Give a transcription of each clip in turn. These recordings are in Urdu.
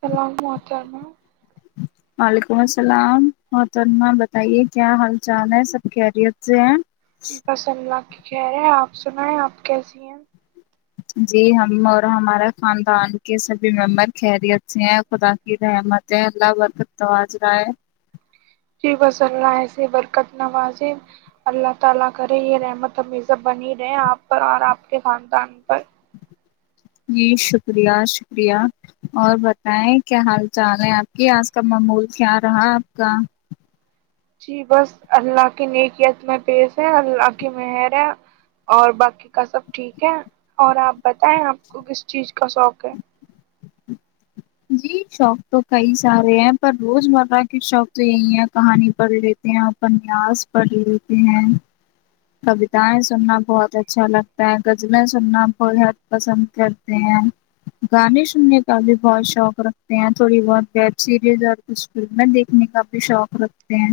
سلان معاچر میں [inaudible] وعلیکم السلام مط المہ بتائیے کیا حال چال ہے سب کییریت سے ہیں [unintelligible] جی بسلہ کہہ رہے ہیں آپ [unintelligible] سنا ہے آپ کیسی ہیں [inaudible] جی ہم اور ہمارے خاندان کے سبھی ممبر خیریت سے ہیں خدا کی رحمت ہے اللہ برکاجر ہے [unintelligible] [unintelligible] جی شکریہ شکریہ اور بتائیں کیا حال چال ہے آپ کی آج کا معمول کیا رہا آپ کا [unintelligible] جی بس اللہ کی نیکیت میں پیش ہے اللہ کی مہر ہے اور باقی کا سب ٹھیک ہے اور آپ بتائیں آپ کو کس چیز کا شوق ہے [unintelligible] جی شوق تو کئی سارے ہیں پر روز مرہ کے شوق تو یہی ہے کہانی پڑھ لیتے ہیں اپنیاس پڑھ لیتے ہیں کویتاائیں سننا بہت اچھا لگتا ہے غزلیں سننا بہت پسند کرتے ہیں گانے سننے کا بھی بہت شوق رکھتے ہیں تھوڑی بہت ویب سیریز اور کچھ فلمیں دیکھنے کا بھی شوق رکھتے ہیں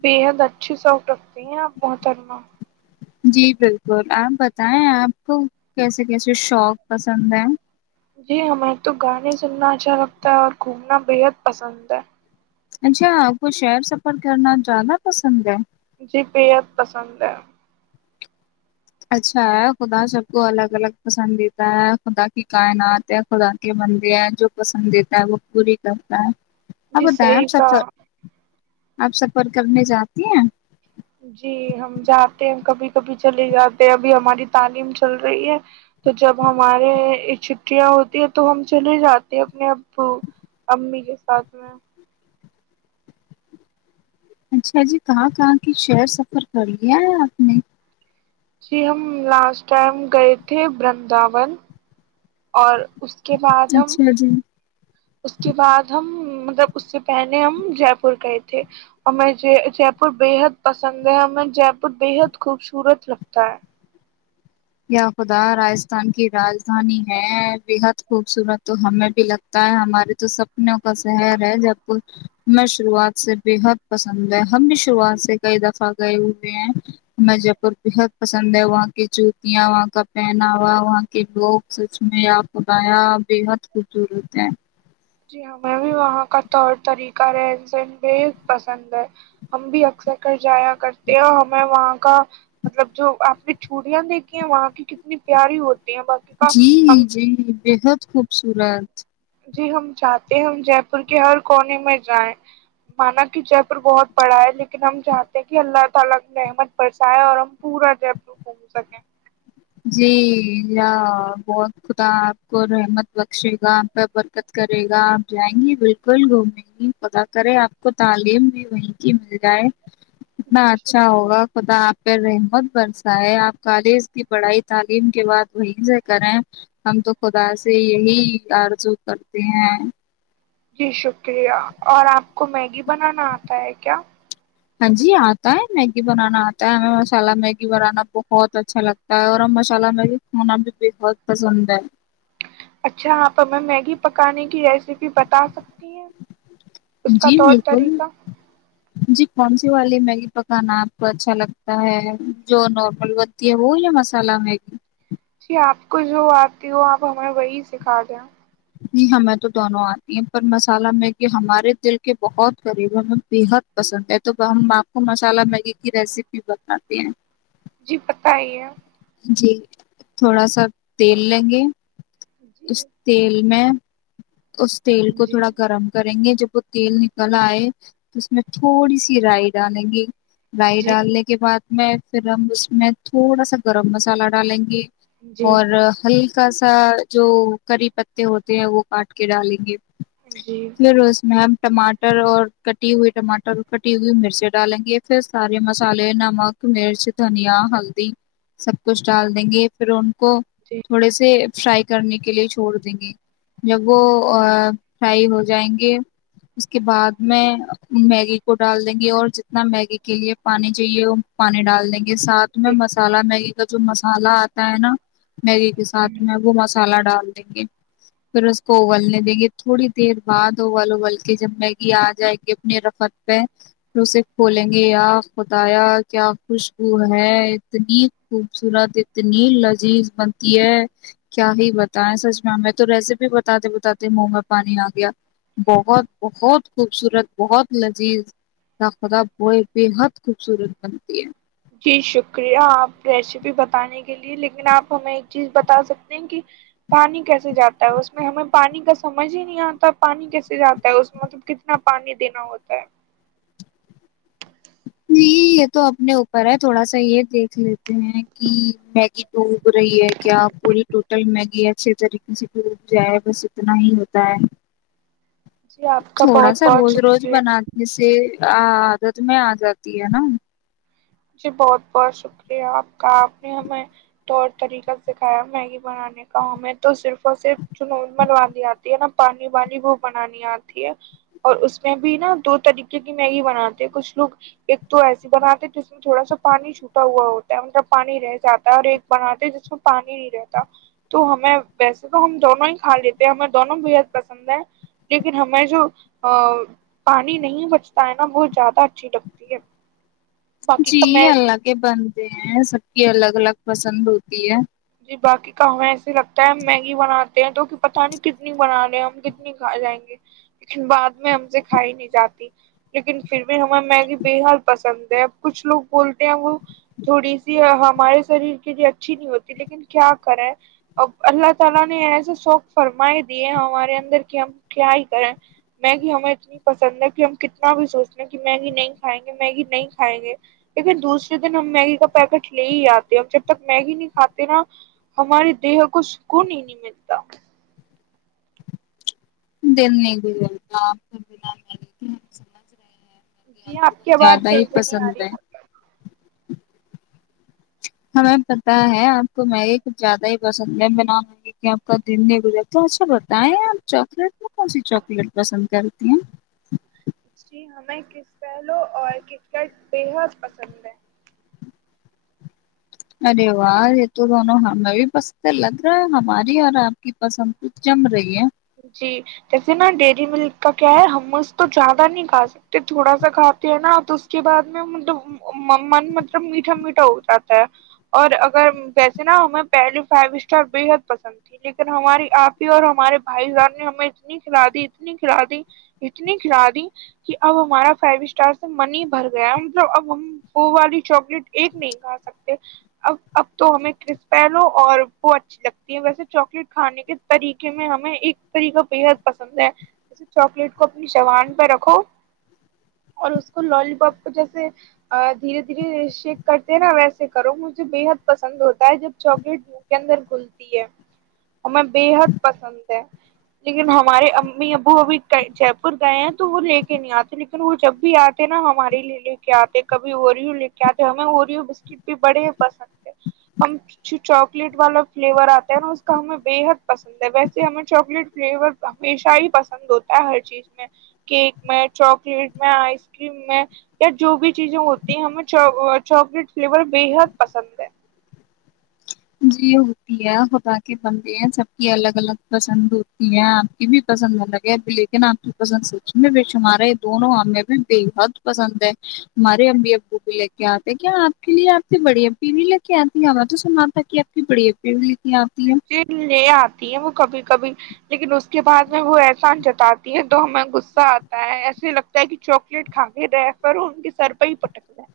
بےحد اچھی سوق رگتی ہیں آپ محترما جی بالکل آپ بتائیں آپ کو کیسے کیسے شوق پسند ہیں جی ہمیں تو گانے سننا اچھا لگتا ہے اور گھومنا بےحد پسند ہے اچھا آپ کو شہر سفر کرنا زیادہ پسند ہے جی بحد پسند ہے اچھا ہے خدا سب کو الگ الگ پسندید ہے خدا کی کائنات ہے خدا کے بندے ہیں جو پسندید ہے وہ پوری کرتا ہے جی اب ڈم صحیح سفر کہا آپ سفر کرنے جاتی ہیں جی ہم جاتے ہیں کبھی کبھی چلے جاتے ہیں ابھی ہماری تعلیم چل رہی ہے تو جب ہمارے چھٹیاں ہوتی ہے تو ہم چلے جاتے ہیں اپنے ابو امی کے ساتھ میں اچھا جی کہاں کہاں کی شہر سفر کر لیا ہے آپ نے جی ہم لاسٹ ٹائم گئے تھے برنداون اور اس کے بعد ہم اچھا جی اس کے بعد ہم مطلب اس سے پہلے ہم جے پور گئے تھے اور ہمیں جے جے پور بےحد پسند ہےیں جے پور بےحد خوبصورت لگتا ہے خدا راجستھان کی راجدھانی ہے بےحد خوبصورت تو ہمیں بھی لگتا ہے ہمارے تو سپنوں کا شہر ہے جے پور ہمیں شروعات سے بےحد پسند ہے ہم بھی شروعات سے کئی دفعہ گئے ہوئے ہیں ہمیں جے پور بےحد پسند ہے وہاں کے جو یا وہاں کا پہناوا وہاں کے لوگ سچ میں آ بنایا جی ہمیں بھی وہاں کا طور طریقہ کا رہن سہن بد پسند ہے ہم بھی اکثر کر جایا کرتے ہیں اور ہمیں وہاں کا مطلب جو آپ نے چوڑیاں دیکھی ہیں وہاں کی اتنی پیاری ہوتی ہیں باقی کا ہم جی جی بےحد خوبصورت [unintelligible] جی بہت خدا آپ کو رحمت بخشے گا آپ کا برکت کرے گا آپ جائیں گی بالکل گھومیں گی خدا کرے آپ کو تعلیم بھی وہیں کی مل جائے اتنا جی اچھا شکریہ ہوگا خدا آپ پہ رہم بن [unintelligible] ہے آپ کالج [unintelligible] پڑھائی تعلیم کے بعد وہیں سے کریں ہم تو خدا سے یہی آرزو کرتے ہیں جی شکریہ اور آپ کو میگی بنانا آتا ہے کیا ہاں جی آتا ہے میگی بنانا آتا ہے ہمیں مسالہ میگی بنانا بہت اچھا لگتا ہے اور ہم مسالہ میگی کھانا بھی بےحت پسند ہے اچھا یہاں پر میں میگی پکانے کی ریسیپی بتا سک جی بالکل طریقہ جی کون سی والی میگی پکانا آپ کو اچھا لگتا ہے جو نارمل بنتی ہے وہ یا مسالہ میگی جی آپ کو جو آتی ہو آپ ہمیں وہی سکھا دیں جی ہمیں تو دونوں آتی ہیں پر مسالہ میگی ہمارے دل کے بہت قریب ہے ہمیں بےحد پسند ہے تو ہم آپ کو مسالہ میگی کی ریسیپی بتاتے ہیں جی پت ہی ہے جی تھوڑا سا تیل لیںگے جی اس تیل میں اس تیل کو جی تھوڑا گرم کریں گے جب وہ تیل نکل آئے تو اس میں تھوڑی سی رائی ڈالیں گی رائی جی ڈالنے کے بعد میں فھرم اس میں تھوڑا سا گرم مسالہ ڈالیں گے جی اور کا سا جو کری پتے ہوتے ہیں وہ کاٹ کے ڈالیں گے جی فروز میم ٹماٹر اور کٹی ہوئی ٹماٹر کٹی ہوئی مرچیں ڈالیں گے پھر سارے مسالے نمک مرچ دھنیا ہلدی سب کچھ ڈال دیں گے پھر ان کو جی تھوڑے سے فرائی کرنے کے لیے چھوڑ دیں گے [inaudible] فرائی ہو جائیں گے اس کے بعد میں میگی کو ڈال دیں گی اور جتنا میگی کے لیے پانی چاہیے وہ پانی ڈال دیں گے یہ ساتھ میں مس مگی کا جو مسالہ آتا ہے نا میگری کے ساتھ میں وہ مسالہ ڈال دیں گے پھر اس کو ابلنے دیں گے تھوڑی دیر بعد اوول ابول کے جب میگی آ جائے گی اپنی رفت پہ پھر اسے کھولیں گے خدایا کیا خوشبو ہے اتنی خوبصورت اتنی لذیذ بنتی ہے کیا ہی بتائیں سچ میں ہمیں تو ریسیپی بتاتے بتاتے من میں پانی آ گیا بہت بہت خوبصورت بہت لذیذ ناخذ ہوئے بےحد خوبصورت بنتی ہے جی شکریہ آپ ریسیپی بتانے کے لیے لیکن آپ ہمیں ایک چیز بتا سکتے ہیں کہ پانی کیسے جاتا ہے اس میں ہمیں پانی کا سمجھ ہی نہیں آتا پانی کیسے جاتا ہے اس میں مطلب کتنا پانی دینا ہوتا ہے نہیں یہ تو اپنے اوپر ہے تھوڑا سا یہ دیکھ لیتے ہیں کہ ڈوب رہی ہے کیا پوری ٹوٹل میگی ہے اچھے طریقے سے ڈوب جائے بس اتنا ہی ہوتا ہے جی آپ کا تھوڑا بہت سا بہت روز روز شکریہ بناتے سے ہاں میں آ جاتی ہے نا جی بہت بہت شکریہ آپ کا آپ نے ہمیں طور طریقہ سکھایا میگی بنانے کا ہمیں تو صرف بس چ منوان آتی ہے نا پانی وانی وہ بنانی آتی ہے اور اس میں بھی نا دو طریقے کی میگی بناتے ہیں کچھ لوگ ایک تو ایسی بناتے جس تھڑا سا پانی چھوٹا ہوا ہوتا ہے مطلب پانی رہ جاتا ہے اور ایک بناتے جس میں پانی نہیں رہتا تو ہمیں ویسے تو ہم دونوں ہی کھا لیتے ہیں ہمیں دونوں بےحد پسند ہیں لیکن ہمیں جو پانی نہیں بچتا ہے نا بہت زیادہ اچھی لگتی ہے باقی جی کا میں اللہ کے بنتے ہیں سب کی الگ الگ پس پسند ہوتی ہے ج باقی کا ہمیں ایسے لگتا ہے ہم میگی بناتے ہیں تو کہ پتا نہیں کتنی بنا رہے ہیں ہم کتنی کھا جائیں گے لیکن بعد میں ہم سے کھائی نہیں جاتی لیکن پھر بھی ہمیں میگی بے حال پسند ہے اب کچھ لوگ بولتے ہیں وہ تھوڑی سی ہمارے شریر کے لیے اچھی نہیں ہوتی لیکن کیا کرے اسے جیدا شوک فارما ہی نہیں رہا کیا کرے؟ نا ہمارے دیہ کو سکون ہی نہیں ملتا دل نہیں گزرتا آپ سمجھ رہے ہیں میگی جی کو آپ کچھ کے آواز زیادہ ہی چیزیں نہیں آ پسند رہی ہے ہمیں پتاہ ہے آپ کو میگی کچھ زیادہ ہی پسند ہے بنا مگی کی آپ کا دن نہیں گزرتا اچھا بتائیں آپ چاکلیٹ میں کون سی چاکلیٹ پسند کرتی ہیں جی ہمیں کس پہلو اور کرکٹ بےحد پسند ہے ارے واہ یہ تو دونوں ہمیں بھی پسند لگ رہا ہے ہماری اور آپ کی پسند تو جم رہی ہے جی جیسے نا ڈیری ملک کا کیا ہے ہم اس تو زیادہ نہیں کھا سکتے تھوڑا سا کھاتے ہیں نا تو اس کے بعد میں مطلب من مطلب میٹھا میٹھا ہو جاتا ہے اور اگر ویسے نا ہمیں پہلے فائیو اسٹار بےحد پسند تھی لیکن ہماری آپ ہی اور ہمارے بھائی جار نے ہمیں اتنی کھلا دی اتنی کھلا دی اتنی کھلا دی کہ اب ہمارا فائیو اسٹار سے منی بھر گیا مطلب اب ہم وہ والی چاکلیٹ ایک نہیں کھا سکتے اب اب تو ہمیں کرسپ لو اور وہ اچھی لگتی ہے ویسے چاکلیٹ کھانے کے طریقے میں ہمیں [unintelligible] ایک طریق بےحد پسند ہے جیسے چاکلیٹ کو اپنی شبان پہ رکھو اور اس کو لال پاپ کو جیسے دھیرے دھیرے شیک کرتے ہیں نا ویسے کرو مجھے بے حد پسند ہوتا ہے جب چاکلیٹ مو کے اندر گھلتی ہے اور میں بےحد پسند لیکن ہمارے امی ابو ابھی جے پور گئے ہیں تو وہ لے کے نہیں آتے لیکن وہ جب بھی آتے نا ہمارے لیے لے کے آتے کبھی اوریو لے کے آتے ہمیں اوروریو بسکٹ بھی بڑے پسند ہیں ہم جو چاکلیٹ والا فلیور آتا ہے نا اس کا ہمیں بے حد پسند ہے ویسے سے ہمیں چاکلیٹ فلیور ہمیشہ ہی پسند ہوتا ہے ہر چیز میں کیک میں چاکلیٹ میں آئس کریم میں یا جو بھی چیزیں ہوتی ہیں ہمیں چاکلیٹ فلیور بےحد پسند ہے جی ہوتی ہے ہوتا کے بندے ہیں سب کی الگ الگ پسند ہوتی ہے آپ کی بھی پسند الگ ہے لیکن آپ کی پسند سچ میں ب شمارے دونوں ہمیں بھی بےحد پسند ہے ہمارے ابی ابو بھی لے کے آتے کیا آپ کے لیے آپ کے بڑی ابی بھی لے کے آتی ہم تو س آپ ت کہ آپ کی بڑی اھی ہوئی لے آ وہ کبھی کبھی لیکن اس کے بعد میں وہ احسان جتاتی ہے تو ہمیں غصہ آتا ہے ایسے لگتا ہے کہ چاکلیٹ کھا کے رہے وہ ان کے سر پہ ہی پٹک رہے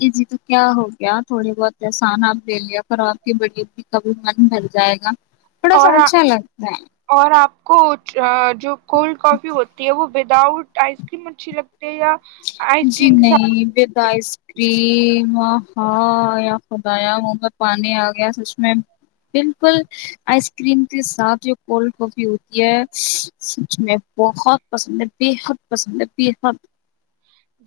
ج جی تو کیا ہو گیا تھوڑی بہت احسان آپ لے لیا کر آپ کی بڑی ا کا بھی من ڈل جائے گا تھوڑا ساوچ چا لگتا کچ جو کولڈ کافی ہوتی ہے وہ وداؤٹ آئس کریم مچھی لگ جی نہیں بدا لگتی ہے آئس کریم ہاں یا خدایا من پ پانی آ گیا سچ میں بالکل آئس کریم کے ساتھ جو کولڈ کافی ہوتی ہے سچ میں بہت پسند ہے بےحد پسند ہے بےحد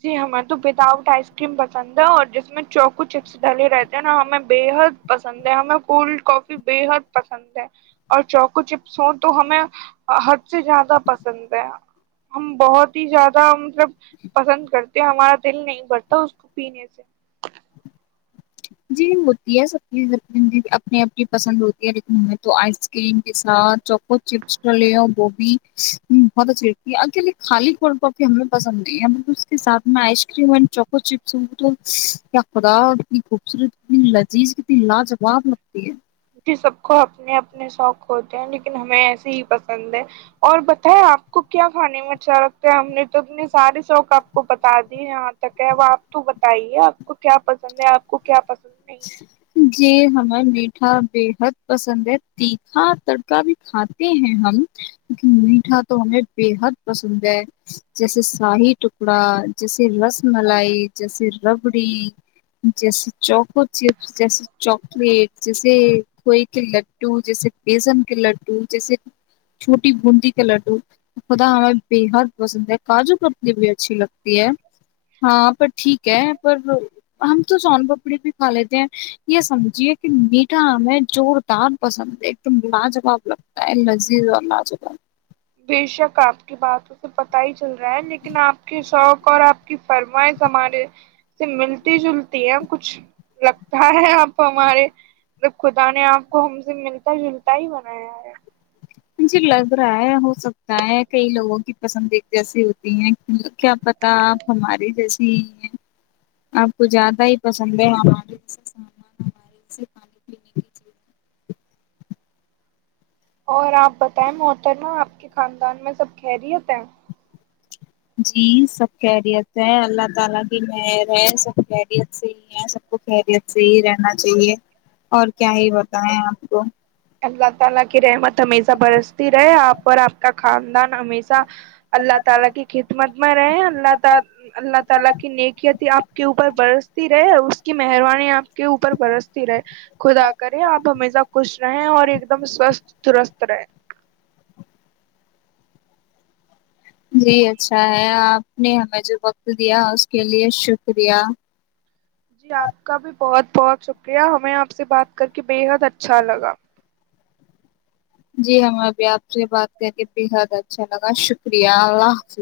جی ہمیں تو وداؤٹ آئس کریم پسند ہے اور جس میں چوکو چپس ڈلے رہتے ہیں نا ہمیں بےحد پسند ہے ہمیں کولڈ کافی بے حد پسند ہے اور چوکو چپس ہوں تو ہمیں حد سے زیادہ پسند ہے ہم بہت ہی زیادہ مطلب پسند کرتے ہمارا دل نہیں بڑتا اس کو پینے سے جی ہوتی ہے سب چیز اپنی اپنی پسند ہوتی ہے لیکن ہمیں تو آئس کریم کے ساتھ چوکو چس گوبھی بہت اچھی لتی ہے خالیی ہمیں پسند نہیں ہے اس کے ساتھ میں آئس کریم اینکوس خدا نی خوبصورت کتنی لذیذ کتنی لاجواب لگتی ہے جی سب کو اپنے اپنے شوق ہوتے ہیں لیکن ہمیں ایسے ہی پسند ہے اور بتائے آپ کو کیا کھانے میں اچھا لگتا ہے ہم نے تو اپنے سارے شوق آپ کو بتا دی جاں تک ہے وہ آپ تو بتائیے آپ کو کیا پسند ہے آپ کو کیا پسند نہیں ہے جی جی ہمیں میٹھا بےحد پسند ہے تیکھا تڑکا بھی کھاتے ہیں ہم لیکن میٹھا تو ہمیں بےحد پسند ہے جیسے شاہی ٹکڑا جیسے رس ملائی جیسے ربڑی جیسے چوک چپس جیسے چاکلیٹ جیسے کوئی کے لڈو جیسے بیسن کے لڈو جیسے چھوٹی بندی لڈو خدا ہمیں بےحد پسند ہے کاجو کپڑی بھی اچھی لگتی ہے ہاں پر ٹھیک ہے پر ہم تو سون پپڑی بھی کھا لیتے ہیں یہ سمجھیے کہ میٹھا ہمیں زوردار پسند ہے ایک دم لاجواب لگتا ہے لذیذ اور لاجواب بے شک آپ کی باتوں سے پتا پت ہی چل رہا ہے لیکن آپ کے شوق اور آپ کی فرمائش ہمارے سے ملتی جلتی ہے کچھ لگتا ہے آپ ہمارے جب خدا نے آپ کو ہم سے ملتا جلتا ہی بنایا ہے جی لگ رہا ہے ہو سکتا ہے کئی لوگوں کی پسندید جیسی ہوتی ہے کیا پتا آپ ہماریے جیسی ہی ہیں آپ کو زیادہ ہی پسند ہے ہمارے جسے سامان ہمارے جے پے پینے کی چیز اور آپ بتائیں محتر نا آپ کے خاندان میں سب خیریت ہے جی سب خیریت ہے اللہ تعالی کی مر ہے سب خیریت سے ہی ہے سب کو خیریت سے ہی رہنا چاہیے اور کیا ہی بتائیں آپ کو تعاللہ کی رحمت ہمیشہ برستی رہے آپ اور آپ کا خاندان ہمیشہ [unintelligible] کے اوپر برستی رہے اور اس کی مہربانی آپ کے اوپر برستی رہے خدا کریں آپ ہمیشہ خوش رہیں اور ایک دم سوستھ درست رہیں جی اچھا ہے آپ نے ہمیں جو وقت دیا اس کے لیے شکریہ جی آپ کا بھی بہت بہت شکریہ ہمیں آپ سے بات کر کے بےحد اچھا لگا جی ہم ابھی آپ سے بات کر کے بےحد اچھا لگا شکریہ اللہ حافظ